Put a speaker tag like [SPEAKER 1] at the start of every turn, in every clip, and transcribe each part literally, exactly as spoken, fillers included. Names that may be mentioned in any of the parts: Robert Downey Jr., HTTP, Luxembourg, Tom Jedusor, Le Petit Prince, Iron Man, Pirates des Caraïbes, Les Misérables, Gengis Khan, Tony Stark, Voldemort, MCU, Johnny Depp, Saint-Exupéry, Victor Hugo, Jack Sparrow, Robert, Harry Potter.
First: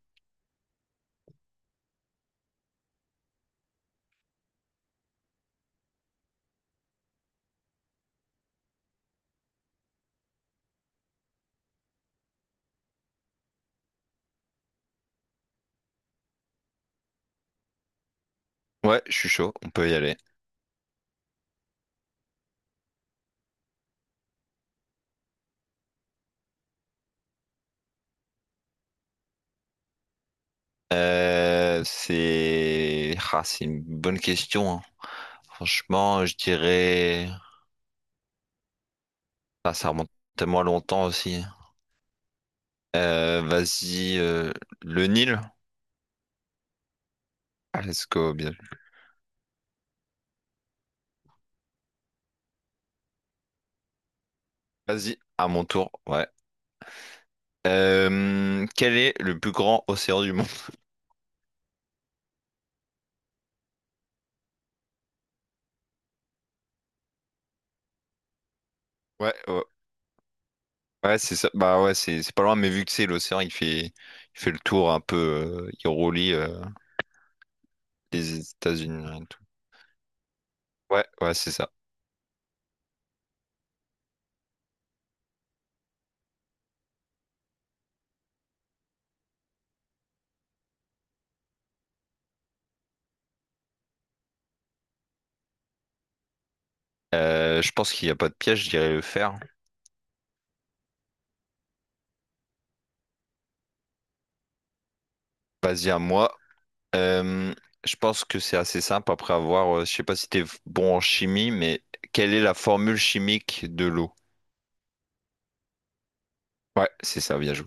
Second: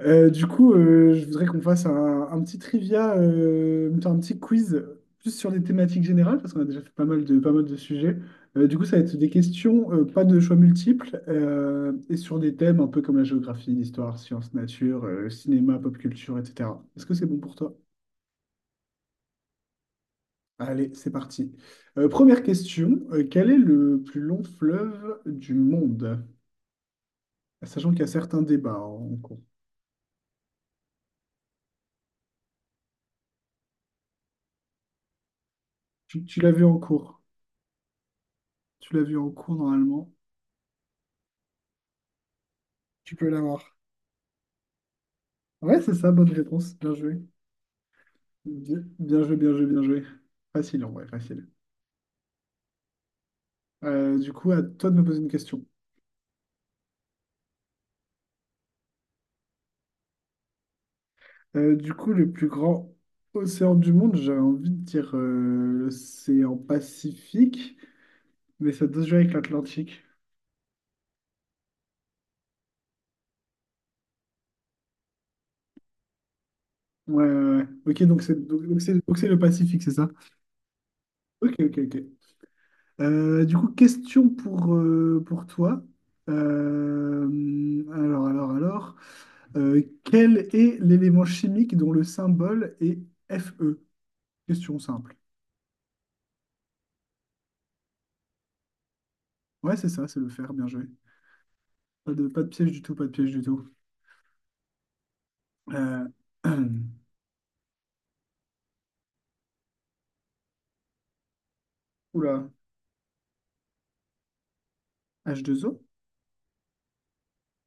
[SPEAKER 1] Euh, du coup, euh, je voudrais qu'on fasse un, un petit trivia, euh, plutôt un petit quiz, plus sur des thématiques générales, parce qu'on a déjà fait pas mal de, pas mal de sujets. Euh, du coup, ça va être des questions, euh, pas de choix multiples, euh, et sur des thèmes un peu comme la géographie, l'histoire, sciences, nature, euh, cinéma, pop culture, et cetera. Est-ce que c'est bon pour toi?
[SPEAKER 2] Ouais, je suis chaud, on peut y aller.
[SPEAKER 1] Allez, c'est parti. Euh, première question, euh, quel est le plus long fleuve du monde? Sachant qu'il y a certains débats en cours.
[SPEAKER 2] Euh, c'est ah, c'est une bonne question, hein.
[SPEAKER 1] Tu,
[SPEAKER 2] Franchement, je
[SPEAKER 1] tu l'as vu en cours.
[SPEAKER 2] dirais
[SPEAKER 1] Tu l'as vu en cours
[SPEAKER 2] ah, ça
[SPEAKER 1] normalement.
[SPEAKER 2] remonte tellement longtemps aussi.
[SPEAKER 1] Tu peux
[SPEAKER 2] Euh,
[SPEAKER 1] l'avoir.
[SPEAKER 2] vas-y, euh, le Nil.
[SPEAKER 1] Ouais, c'est ça, bonne réponse. Bien joué.
[SPEAKER 2] Ah, let's go, bien vu.
[SPEAKER 1] Bien, bien joué, bien joué, bien joué. Facile, en vrai, facile. Euh, du coup, à toi de me poser
[SPEAKER 2] Vas-y,
[SPEAKER 1] une
[SPEAKER 2] à
[SPEAKER 1] question.
[SPEAKER 2] mon tour. Ouais. Euh, quel est le plus grand océan du monde?
[SPEAKER 1] Euh, du coup, le plus grand océan du monde, j'avais envie de dire euh, l'océan Pacifique, mais ça doit se jouer avec
[SPEAKER 2] Ouais, ouais,
[SPEAKER 1] l'Atlantique.
[SPEAKER 2] ouais, c'est ça. Bah ouais, c'est c'est pas loin, mais vu que c'est l'océan, il fait il fait le tour un peu, euh, il relie euh,
[SPEAKER 1] Ouais, ouais, ouais. Ok, donc
[SPEAKER 2] les
[SPEAKER 1] c'est donc, donc c'est
[SPEAKER 2] États-Unis
[SPEAKER 1] donc
[SPEAKER 2] et
[SPEAKER 1] c'est le
[SPEAKER 2] tout.
[SPEAKER 1] Pacifique, c'est ça?
[SPEAKER 2] Ouais, ouais, c'est
[SPEAKER 1] Ok,
[SPEAKER 2] ça.
[SPEAKER 1] ok, ok. Euh, du coup, question pour, euh, pour toi. Euh, alors, alors, alors. Euh, quel est l'élément chimique dont le symbole est Fe? Question simple.
[SPEAKER 2] Euh, je pense qu'il n'y a pas de piège, je dirais le fer.
[SPEAKER 1] Ouais, c'est ça, c'est le fer, bien joué. Pas de, pas de piège du tout, pas de piège du tout.
[SPEAKER 2] Vas-y à
[SPEAKER 1] Euh,
[SPEAKER 2] moi. Euh, je pense que c'est assez simple après avoir, euh, je sais pas si t'es bon en chimie, mais quelle est
[SPEAKER 1] Oula,
[SPEAKER 2] la formule chimique de l'eau?
[SPEAKER 1] H deux O?
[SPEAKER 2] Ouais, c'est ça, bien joué.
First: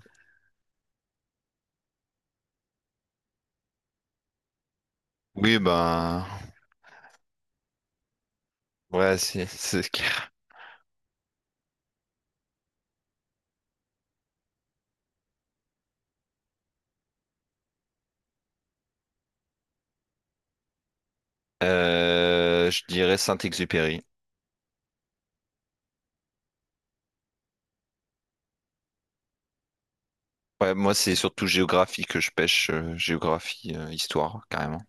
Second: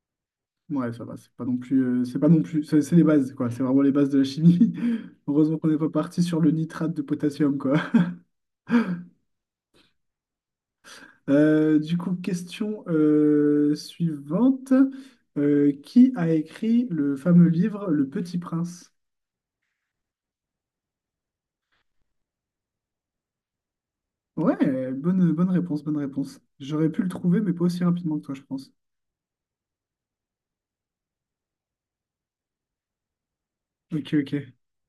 [SPEAKER 1] Ouais, ça va, c'est pas non plus, euh, c'est pas non plus, c'est c'est les bases, quoi. C'est vraiment les bases de la chimie. Heureusement
[SPEAKER 2] Oui,
[SPEAKER 1] qu'on n'est pas parti
[SPEAKER 2] ben,
[SPEAKER 1] sur le nitrate de potassium, quoi.
[SPEAKER 2] ouais, c'est c'est clair.
[SPEAKER 1] Euh, du coup, question euh, suivante. Euh, qui a écrit le fameux livre Le Petit Prince?
[SPEAKER 2] Euh, je dirais Saint-Exupéry.
[SPEAKER 1] Ouais, euh, bonne, bonne réponse, bonne réponse. J'aurais pu le trouver, mais pas aussi rapidement que toi, je pense.
[SPEAKER 2] Ouais, moi, c'est surtout géographie que je pêche, euh, géographie, euh,
[SPEAKER 1] Ok, ok.
[SPEAKER 2] histoire, carrément.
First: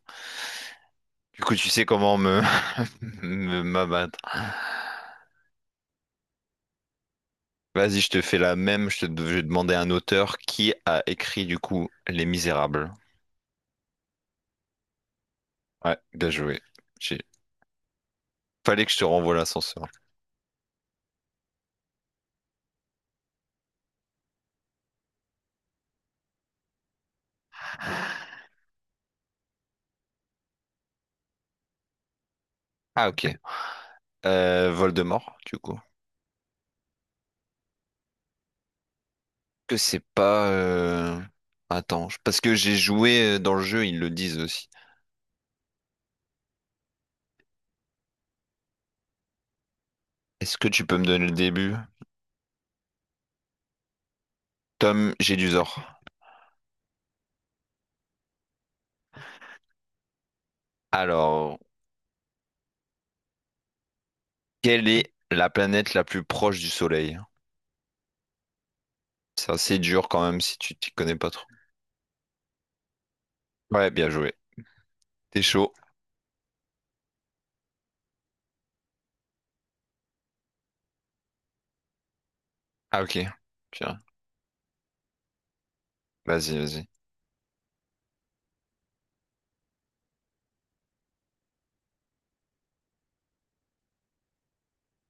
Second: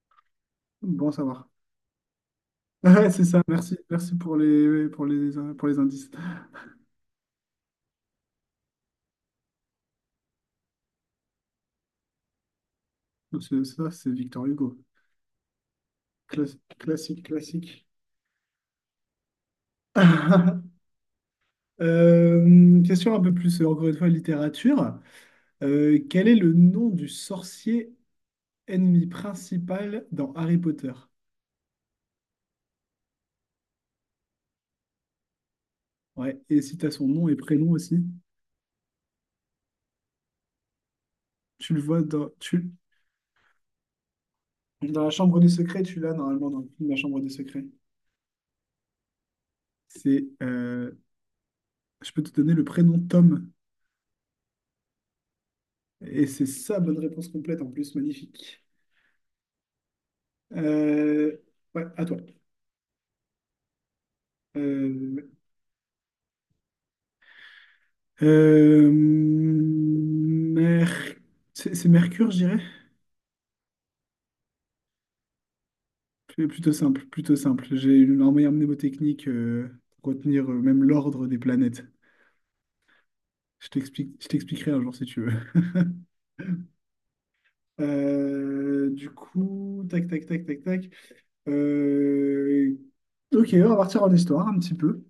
[SPEAKER 1] Bon à
[SPEAKER 2] Du
[SPEAKER 1] savoir.
[SPEAKER 2] coup, tu sais comment me
[SPEAKER 1] Ouais, c'est ça.
[SPEAKER 2] me-
[SPEAKER 1] Merci, merci
[SPEAKER 2] m'abattre.
[SPEAKER 1] pour les, pour les, pour les indices.
[SPEAKER 2] Vas-y, je te fais la même. Je te je vais demander à un auteur qui a écrit du coup Les Misérables.
[SPEAKER 1] Donc, c'est- Ça, c'est Victor Hugo.
[SPEAKER 2] Ouais, bien
[SPEAKER 1] Clas-
[SPEAKER 2] joué.
[SPEAKER 1] classique,
[SPEAKER 2] J'ai-
[SPEAKER 1] classique.
[SPEAKER 2] Fallait que je te renvoie l'ascenseur.
[SPEAKER 1] Euh, question un peu plus, euh, encore une fois, littérature. Euh, quel est le nom du sorcier ennemi principal dans Harry Potter?
[SPEAKER 2] Ah ok. Euh, Voldemort, du coup.
[SPEAKER 1] Ouais, et si tu as son nom et prénom aussi,
[SPEAKER 2] Que c'est pas. Euh,
[SPEAKER 1] tu le vois
[SPEAKER 2] Attends, je-
[SPEAKER 1] dans,
[SPEAKER 2] parce que
[SPEAKER 1] tu,
[SPEAKER 2] j'ai joué euh, dans le jeu, ils le disent aussi.
[SPEAKER 1] dans la chambre des secrets, tu l'as normalement dans le film La chambre des secrets. C'est,
[SPEAKER 2] Est-ce que tu
[SPEAKER 1] euh,
[SPEAKER 2] peux me donner le début?
[SPEAKER 1] je peux te donner le prénom Tom.
[SPEAKER 2] Tom Jedusor.
[SPEAKER 1] Et c'est ça, bonne réponse complète en plus, magnifique. Euh,
[SPEAKER 2] Alors,
[SPEAKER 1] ouais, à toi.
[SPEAKER 2] quelle est
[SPEAKER 1] Euh,
[SPEAKER 2] la planète la plus proche du Soleil?
[SPEAKER 1] euh,
[SPEAKER 2] C'est assez dur quand même si tu t'y
[SPEAKER 1] Mer-
[SPEAKER 2] connais pas trop.
[SPEAKER 1] C'est c'est Mercure, je dirais.
[SPEAKER 2] Ouais, bien joué. T'es chaud.
[SPEAKER 1] Plus- Plutôt simple, plutôt simple. J'ai une en meilleure mnémotechnique, euh, pour retenir, euh, même l'ordre des planètes.
[SPEAKER 2] Ah ok.
[SPEAKER 1] Je
[SPEAKER 2] Tiens,
[SPEAKER 1] t'explique, je t'expliquerai un jour si tu veux.
[SPEAKER 2] vas-y, vas-y.
[SPEAKER 1] Euh, du coup, tac, tac, tac, tac, tac. Euh, Ok, on va partir en histoire un petit peu.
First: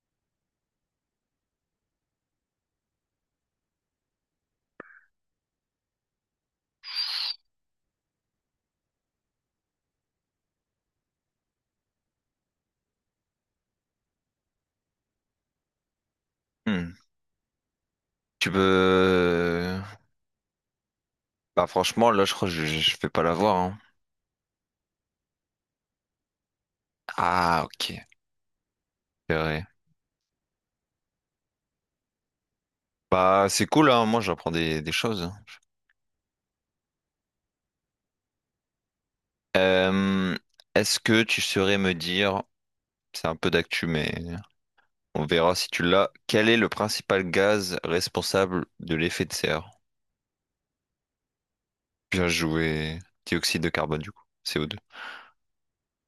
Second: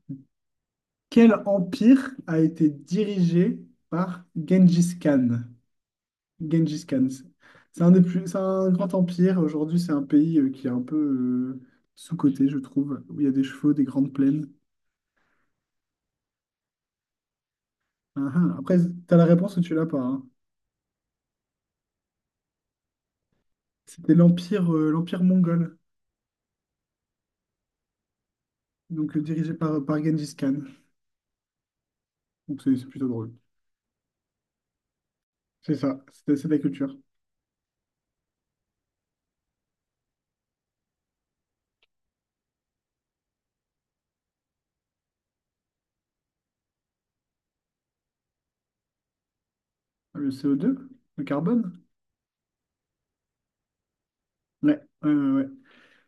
[SPEAKER 1] Quel empire a été dirigé par Gengis Khan? Gengis Khan, c'est c'est un des plus, c'est un grand empire. Aujourd'hui, c'est un pays, euh, qui est un peu, euh, sous-coté, je trouve, où il y a des chevaux, des grandes plaines.
[SPEAKER 2] Hmm.
[SPEAKER 1] Ah,
[SPEAKER 2] Tu
[SPEAKER 1] ah. Après, tu as la réponse ou tu
[SPEAKER 2] peux...
[SPEAKER 1] l'as pas, hein.
[SPEAKER 2] Bah franchement, là je crois que je, je je vais pas l'avoir, hein.
[SPEAKER 1] C'était l'empire euh, l'empire mongol,
[SPEAKER 2] Ah ok,
[SPEAKER 1] donc euh,
[SPEAKER 2] c'est
[SPEAKER 1] dirigé
[SPEAKER 2] vrai.
[SPEAKER 1] par, par Gengis Khan. Donc c'est c'est plutôt drôle.
[SPEAKER 2] Bah c'est cool, hein. Moi j'apprends des, des choses.
[SPEAKER 1] C'est ça, c'est c'est de la culture.
[SPEAKER 2] Euh, est-ce que tu saurais me dire, c'est un peu d'actu mais on verra si tu l'as, quel est le principal gaz responsable de l'effet de serre?
[SPEAKER 1] Ah, le C O deux, le carbone?
[SPEAKER 2] Bien joué. Dioxyde de carbone du coup, C O deux.
[SPEAKER 1] Ouais, ouais, ouais, ouais.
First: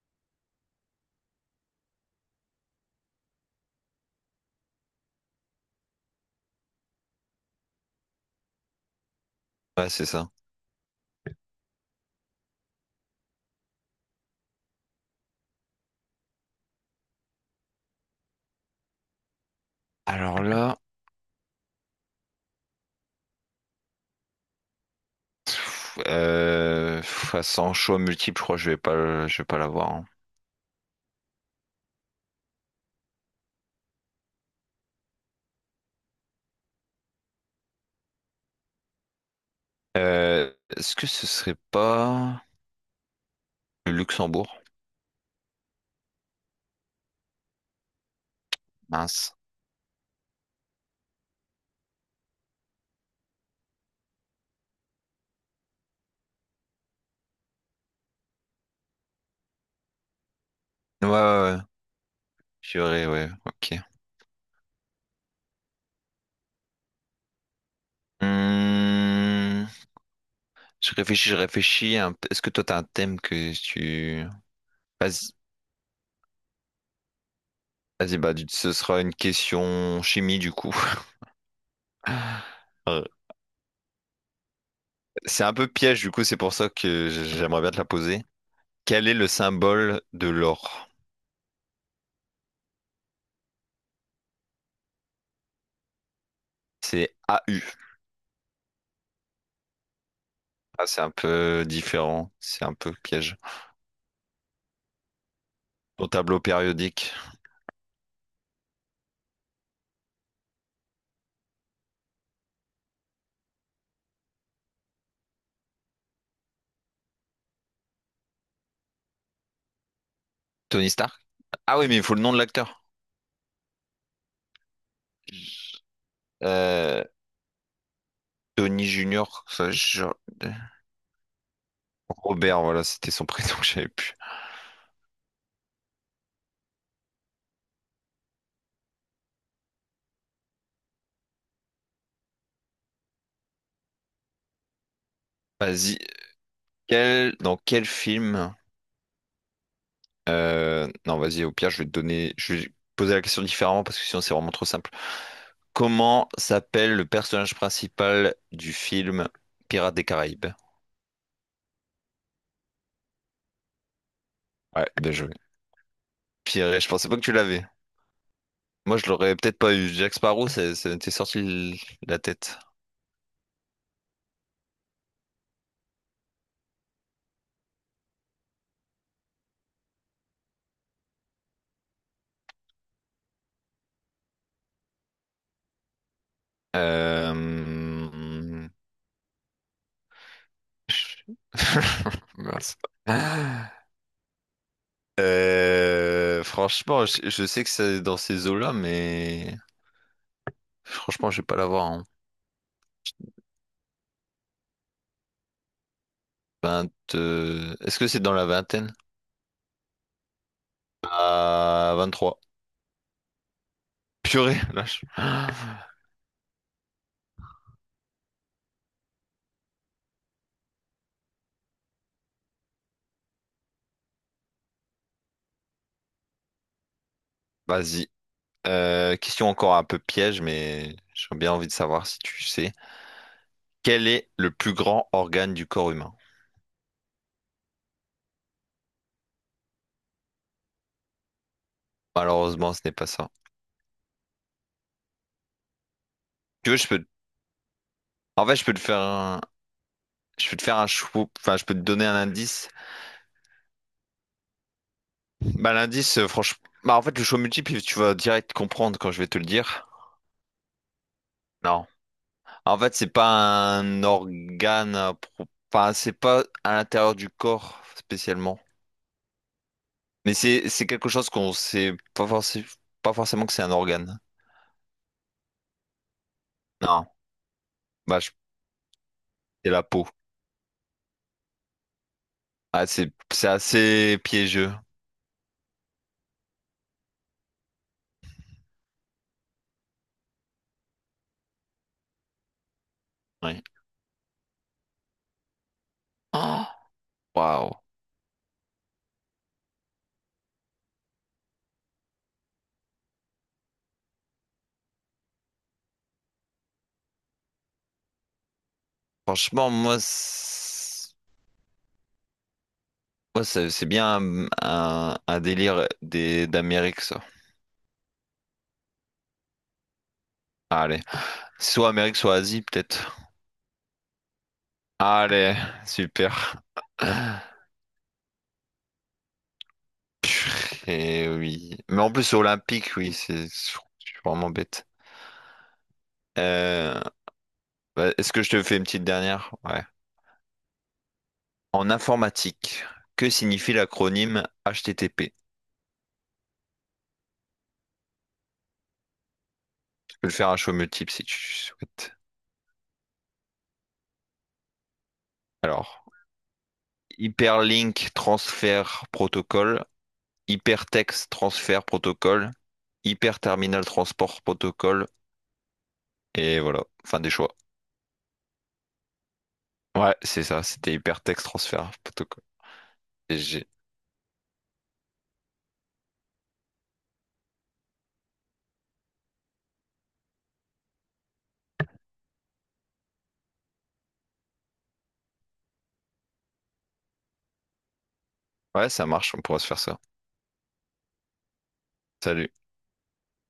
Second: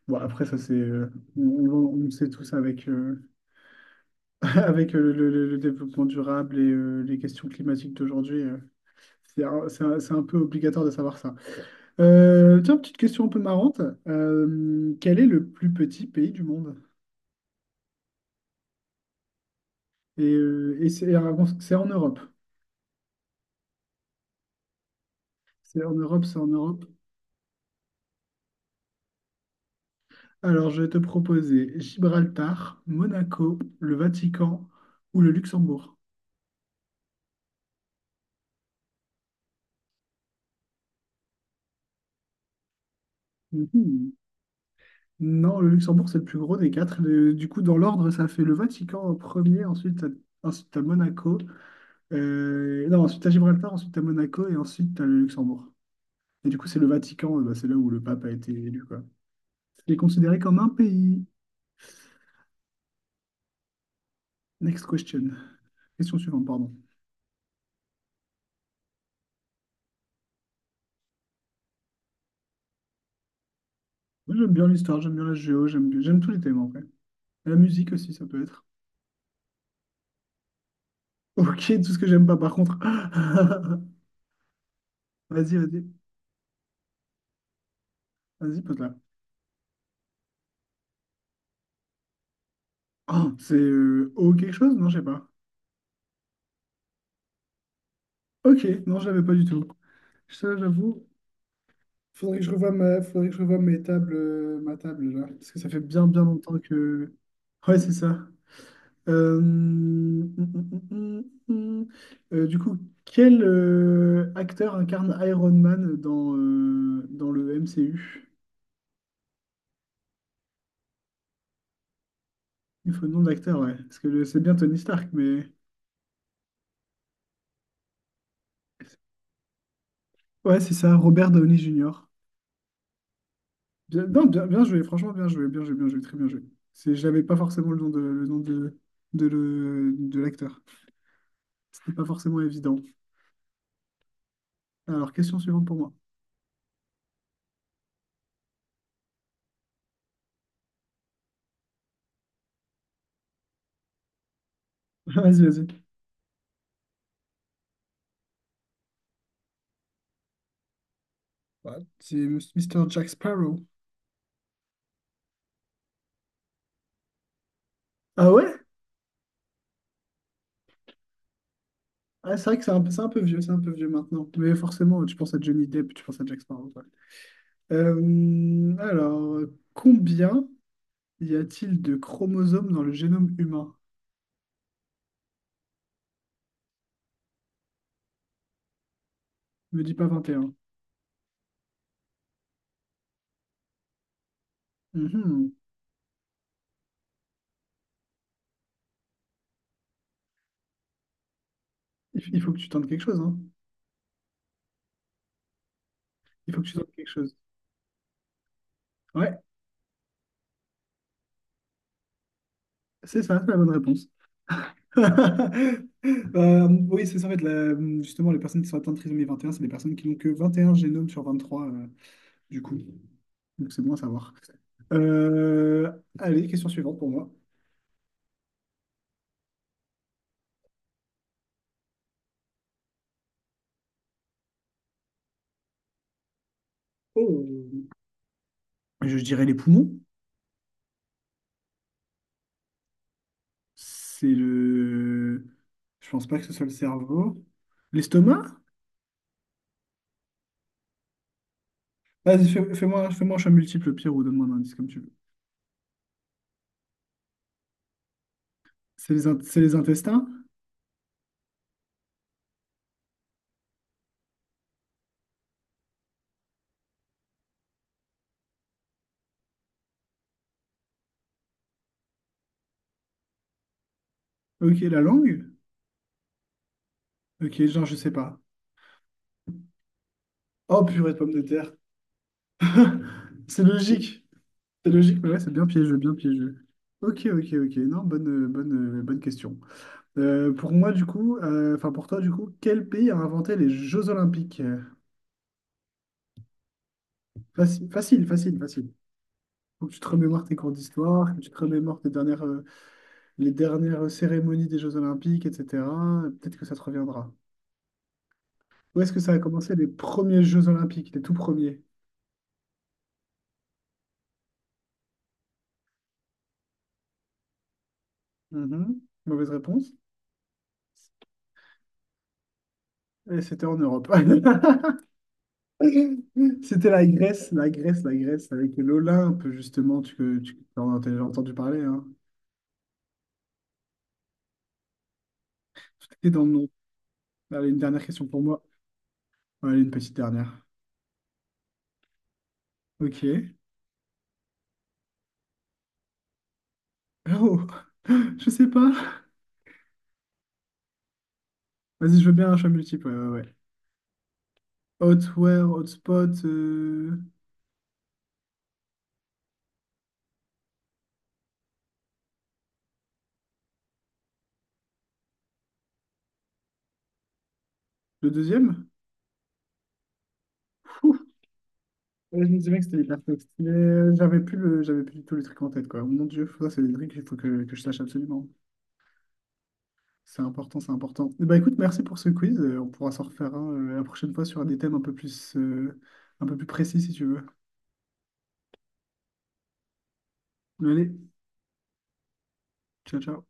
[SPEAKER 1] Bon, après, ça, c'est. Euh, on, on- on le sait tous avec, euh, avec, euh, le, le- le développement durable et, euh, les questions climatiques d'aujourd'hui. Euh, c'est un, c'est
[SPEAKER 2] Ouais
[SPEAKER 1] un-
[SPEAKER 2] c'est
[SPEAKER 1] c'est un
[SPEAKER 2] ça.
[SPEAKER 1] peu obligatoire de savoir ça. Euh, tiens, petite question un peu marrante. Euh, quel est le plus petit pays du monde? Et,
[SPEAKER 2] Alors
[SPEAKER 1] euh,
[SPEAKER 2] là,
[SPEAKER 1] et c'est alors, c'est en Europe. C'est en Europe, c'est en Europe.
[SPEAKER 2] euh, pff, sans choix multiple, je crois que je vais pas, le- je vais pas l'avoir, hein.
[SPEAKER 1] Alors, je vais te proposer Gibraltar, Monaco, le Vatican ou le Luxembourg.
[SPEAKER 2] Euh, est-ce que ce serait pas le
[SPEAKER 1] Mhm.
[SPEAKER 2] Luxembourg?
[SPEAKER 1] Non, le Luxembourg, c'est le plus gros des quatre. Le- du coup, dans l'ordre, ça fait le Vatican en
[SPEAKER 2] Mince.
[SPEAKER 1] premier, ensuite, t'as- ensuite t'as Monaco, Euh, non, ensuite à Gibraltar, ensuite à Monaco et ensuite à le Luxembourg. Et du coup, c'est le Vatican, euh, bah, c'est là où le pape a été élu, quoi. Il est considéré comme un
[SPEAKER 2] Ouais, ouais,
[SPEAKER 1] pays.
[SPEAKER 2] ouais. Purée, ouais, ok.
[SPEAKER 1] Next question. Question suivante, pardon.
[SPEAKER 2] Hum, je réfléchis, je réfléchis un peu. Est-ce que toi, t'as un thème que tu...
[SPEAKER 1] Moi, j'aime bien l'histoire, j'aime bien
[SPEAKER 2] Vas-y,
[SPEAKER 1] la géo, j'aime bien- j'aime tous les thèmes en vrai. La musique aussi,
[SPEAKER 2] vas-y,
[SPEAKER 1] ça
[SPEAKER 2] bah,
[SPEAKER 1] peut
[SPEAKER 2] du-
[SPEAKER 1] être.
[SPEAKER 2] ce sera une question chimie, du coup.
[SPEAKER 1] Ok, tout ce que j'aime pas par contre.
[SPEAKER 2] Euh, c'est un
[SPEAKER 1] Vas-y,
[SPEAKER 2] peu
[SPEAKER 1] vas-y,
[SPEAKER 2] piège, du coup, c'est pour ça que j- j'aimerais bien te la poser.
[SPEAKER 1] vas-y, pose-la.
[SPEAKER 2] Quel est le symbole de l'or?
[SPEAKER 1] Oh, c'est euh, O quelque chose? Non, je sais pas.
[SPEAKER 2] C'est A U.
[SPEAKER 1] Ok, non, je l'avais pas du tout. Ça,
[SPEAKER 2] Ah, c'est
[SPEAKER 1] j'avoue,
[SPEAKER 2] un peu différent,
[SPEAKER 1] Faudrait que je
[SPEAKER 2] c'est
[SPEAKER 1] revoie
[SPEAKER 2] un peu
[SPEAKER 1] ma, faudrait que
[SPEAKER 2] piège.
[SPEAKER 1] je revoie mes tables, euh, ma table là, parce que ça fait bien
[SPEAKER 2] Ton
[SPEAKER 1] bien
[SPEAKER 2] tableau
[SPEAKER 1] longtemps que.
[SPEAKER 2] périodique.
[SPEAKER 1] Ouais, c'est ça. Euh, hum, hum, hum, hum, hum. Euh, du coup, quel euh, acteur incarne Iron Man dans, euh, dans le M C U?
[SPEAKER 2] Tony Stark? Ah oui, mais il faut le nom de l'acteur.
[SPEAKER 1] Il faut le nom d'acteur, ouais. Parce que le- c'est bien Tony Stark, mais.
[SPEAKER 2] Euh, Tony Junior, ça, je-
[SPEAKER 1] Ouais, c'est ça, Robert Downey junior
[SPEAKER 2] Robert, voilà, c'était son prénom que j'avais
[SPEAKER 1] Bien,
[SPEAKER 2] plus.
[SPEAKER 1] non, bien, bien joué, franchement, bien joué, bien joué, bien joué, très bien joué. C'est, j'avais pas forcément le nom de, le nom de, de, le- de l'acteur. C'était pas forcément évident. Alors, question suivante pour moi.
[SPEAKER 2] Vas-y, quel, dans quel film... euh, non, vas-y, au pire, je vais te donner... Je vais poser la question différemment parce que sinon c'est vraiment trop simple.
[SPEAKER 1] Vas-y, vas-y.
[SPEAKER 2] Comment s'appelle le personnage principal du film Pirates des Caraïbes?
[SPEAKER 1] Ouais, c'est Mister Jack Sparrow.
[SPEAKER 2] Ouais, bien joué. Piré, je pensais pas que tu l'avais.
[SPEAKER 1] Ah ouais?
[SPEAKER 2] Moi, je l'aurais peut-être pas eu. Jack Sparrow, ça ça m'était sorti de la
[SPEAKER 1] Ah, c'est vrai
[SPEAKER 2] tête.
[SPEAKER 1] que c'est un, peu- c'est un peu vieux, c'est un peu vieux maintenant. Mais forcément, tu penses à Johnny Depp, tu penses à Jack Sparrow, quoi. Euh, alors, combien y a-t-il de chromosomes dans le génome humain?
[SPEAKER 2] Euh...
[SPEAKER 1] Me dis pas vingt et un.
[SPEAKER 2] Mince.
[SPEAKER 1] Mhm.
[SPEAKER 2] Euh, franchement, je, je sais que c'est dans ces eaux-là, mais franchement, je vais pas l'avoir en
[SPEAKER 1] Il, il faut que tu tentes quelque chose, hein. Il faut que tu tentes
[SPEAKER 2] vingt.
[SPEAKER 1] quelque chose.
[SPEAKER 2] euh, Est-ce que c'est dans la vingtaine?
[SPEAKER 1] Ouais,
[SPEAKER 2] À vingt-trois.
[SPEAKER 1] c'est ça, c'est la bonne réponse.
[SPEAKER 2] Purée, là, je-
[SPEAKER 1] Euh, oui, c'est ça, en fait, la- justement, les personnes qui sont atteintes de trisomie vingt et un c'est des personnes qui n'ont que vingt et un génomes sur vingt trois, du coup. Donc c'est bon à savoir. Euh, Allez, question suivante pour moi.
[SPEAKER 2] Vas-y. Euh, question encore un peu piège, mais j'ai bien envie de savoir si tu sais. Quel est le plus grand organe du corps humain?
[SPEAKER 1] Oh. Je dirais les poumons.
[SPEAKER 2] Malheureusement, ce n'est pas ça.
[SPEAKER 1] C'est le... Je pense pas que ce soit
[SPEAKER 2] Tu
[SPEAKER 1] le
[SPEAKER 2] veux, je peux.
[SPEAKER 1] cerveau. L'estomac?
[SPEAKER 2] En fait, je peux te faire un, Je peux te faire un show, enfin, je peux te donner un
[SPEAKER 1] Vas-y,
[SPEAKER 2] indice.
[SPEAKER 1] fais, fais-moi, fais-moi un choix multiple, pire, ou donne-moi un indice comme tu veux.
[SPEAKER 2] Bah, l'indice, euh, franchement, bah, en fait, le show multiple, tu vas direct comprendre quand
[SPEAKER 1] C'est
[SPEAKER 2] je
[SPEAKER 1] les,
[SPEAKER 2] vais te
[SPEAKER 1] in-
[SPEAKER 2] le
[SPEAKER 1] c'est les
[SPEAKER 2] dire.
[SPEAKER 1] intestins?
[SPEAKER 2] Non. En fait, c'est pas un organe, à pro- enfin, c'est pas à l'intérieur du corps spécialement. Mais c'est, c'est quelque chose qu'on sait pas forcément, pas forcément que c'est un organe.
[SPEAKER 1] Ok, la langue?
[SPEAKER 2] Non.
[SPEAKER 1] Ok, genre, je sais
[SPEAKER 2] Bah, je-
[SPEAKER 1] pas.
[SPEAKER 2] c'est la peau.
[SPEAKER 1] Oh, purée de pommes de terre.
[SPEAKER 2] Ah, c'est, c'est
[SPEAKER 1] C'est
[SPEAKER 2] assez
[SPEAKER 1] logique.
[SPEAKER 2] piégeux.
[SPEAKER 1] C'est logique, mais ouais, c'est bien piégeux, bien piégeux. Ok, ok, ok. Non, bonne, euh, bonne, euh, bonne question. Euh, pour moi, du coup, euh, enfin pour toi, du coup, quel pays a inventé
[SPEAKER 2] Oui.
[SPEAKER 1] les Jeux Olympiques?
[SPEAKER 2] Oh, waouh.
[SPEAKER 1] Facile, facile, facile, facile. Faut que tu te remémores tes cours d'histoire, que tu te remémores tes dernières, euh, les dernières cérémonies des Jeux Olympiques, et cetera. Peut-être que ça te reviendra. Où est-ce que ça a
[SPEAKER 2] Franchement,
[SPEAKER 1] commencé les
[SPEAKER 2] moi,
[SPEAKER 1] premiers Jeux Olympiques,
[SPEAKER 2] c'est-
[SPEAKER 1] les tout premiers?
[SPEAKER 2] moi, c'est c'est bien un, un- un délire des d'Amérique, ça.
[SPEAKER 1] Mhm. Mauvaise réponse.
[SPEAKER 2] Allez. Soit Amérique, soit Asie, peut-être.
[SPEAKER 1] Et c'était en Europe.
[SPEAKER 2] Allez, super.
[SPEAKER 1] C'était la Grèce, la Grèce, la Grèce, avec l'Olympe, justement, tu, tu en as
[SPEAKER 2] Et
[SPEAKER 1] entendu
[SPEAKER 2] oui.
[SPEAKER 1] parler,
[SPEAKER 2] Mais
[SPEAKER 1] hein.
[SPEAKER 2] en plus, c'est olympique, oui, c'est je suis vraiment bête.
[SPEAKER 1] Tout était dans le nom.
[SPEAKER 2] Euh,
[SPEAKER 1] Allez, une dernière
[SPEAKER 2] bah,
[SPEAKER 1] question
[SPEAKER 2] est-ce
[SPEAKER 1] pour
[SPEAKER 2] que je te
[SPEAKER 1] moi.
[SPEAKER 2] fais une petite dernière?
[SPEAKER 1] Ouais, allez,
[SPEAKER 2] Ouais.
[SPEAKER 1] une petite dernière.
[SPEAKER 2] En informatique,
[SPEAKER 1] Ok.
[SPEAKER 2] que signifie l'acronyme H T T P?
[SPEAKER 1] Oh, je sais pas.
[SPEAKER 2] Je peux le faire à choix multiple si tu souhaites.
[SPEAKER 1] Vas-y, je veux bien un choix multiple. Ouais, ouais, ouais. Hotware,
[SPEAKER 2] Alors,
[SPEAKER 1] hotspot, euh,
[SPEAKER 2] Hyperlink Transfer Protocol, Hypertext Transfer Protocol, Hyperterminal Transport Protocol, et voilà, fin des choix.
[SPEAKER 1] le deuxième?
[SPEAKER 2] Ouais, c'est ça, c'était
[SPEAKER 1] Pouf.
[SPEAKER 2] hypertexte transfert, poteau, quoi.
[SPEAKER 1] Ouais, je me disais bien que c'était hyper texte.
[SPEAKER 2] S G.
[SPEAKER 1] Mais j'avais plus le, j'avais plus du tout le truc en tête, quoi. Mon Dieu, ça, c'est des trucs qu'il faut que, que je sache absolument. C'est important, c'est important. Eh ben, écoute, merci pour ce quiz. Euh, On pourra s'en refaire un euh, la prochaine fois sur des thèmes un peu plus, euh, un peu plus précis, si tu veux.
[SPEAKER 2] Ouais, ça marche, on pourra se faire ça.
[SPEAKER 1] Allez,
[SPEAKER 2] Salut.
[SPEAKER 1] ciao, ciao.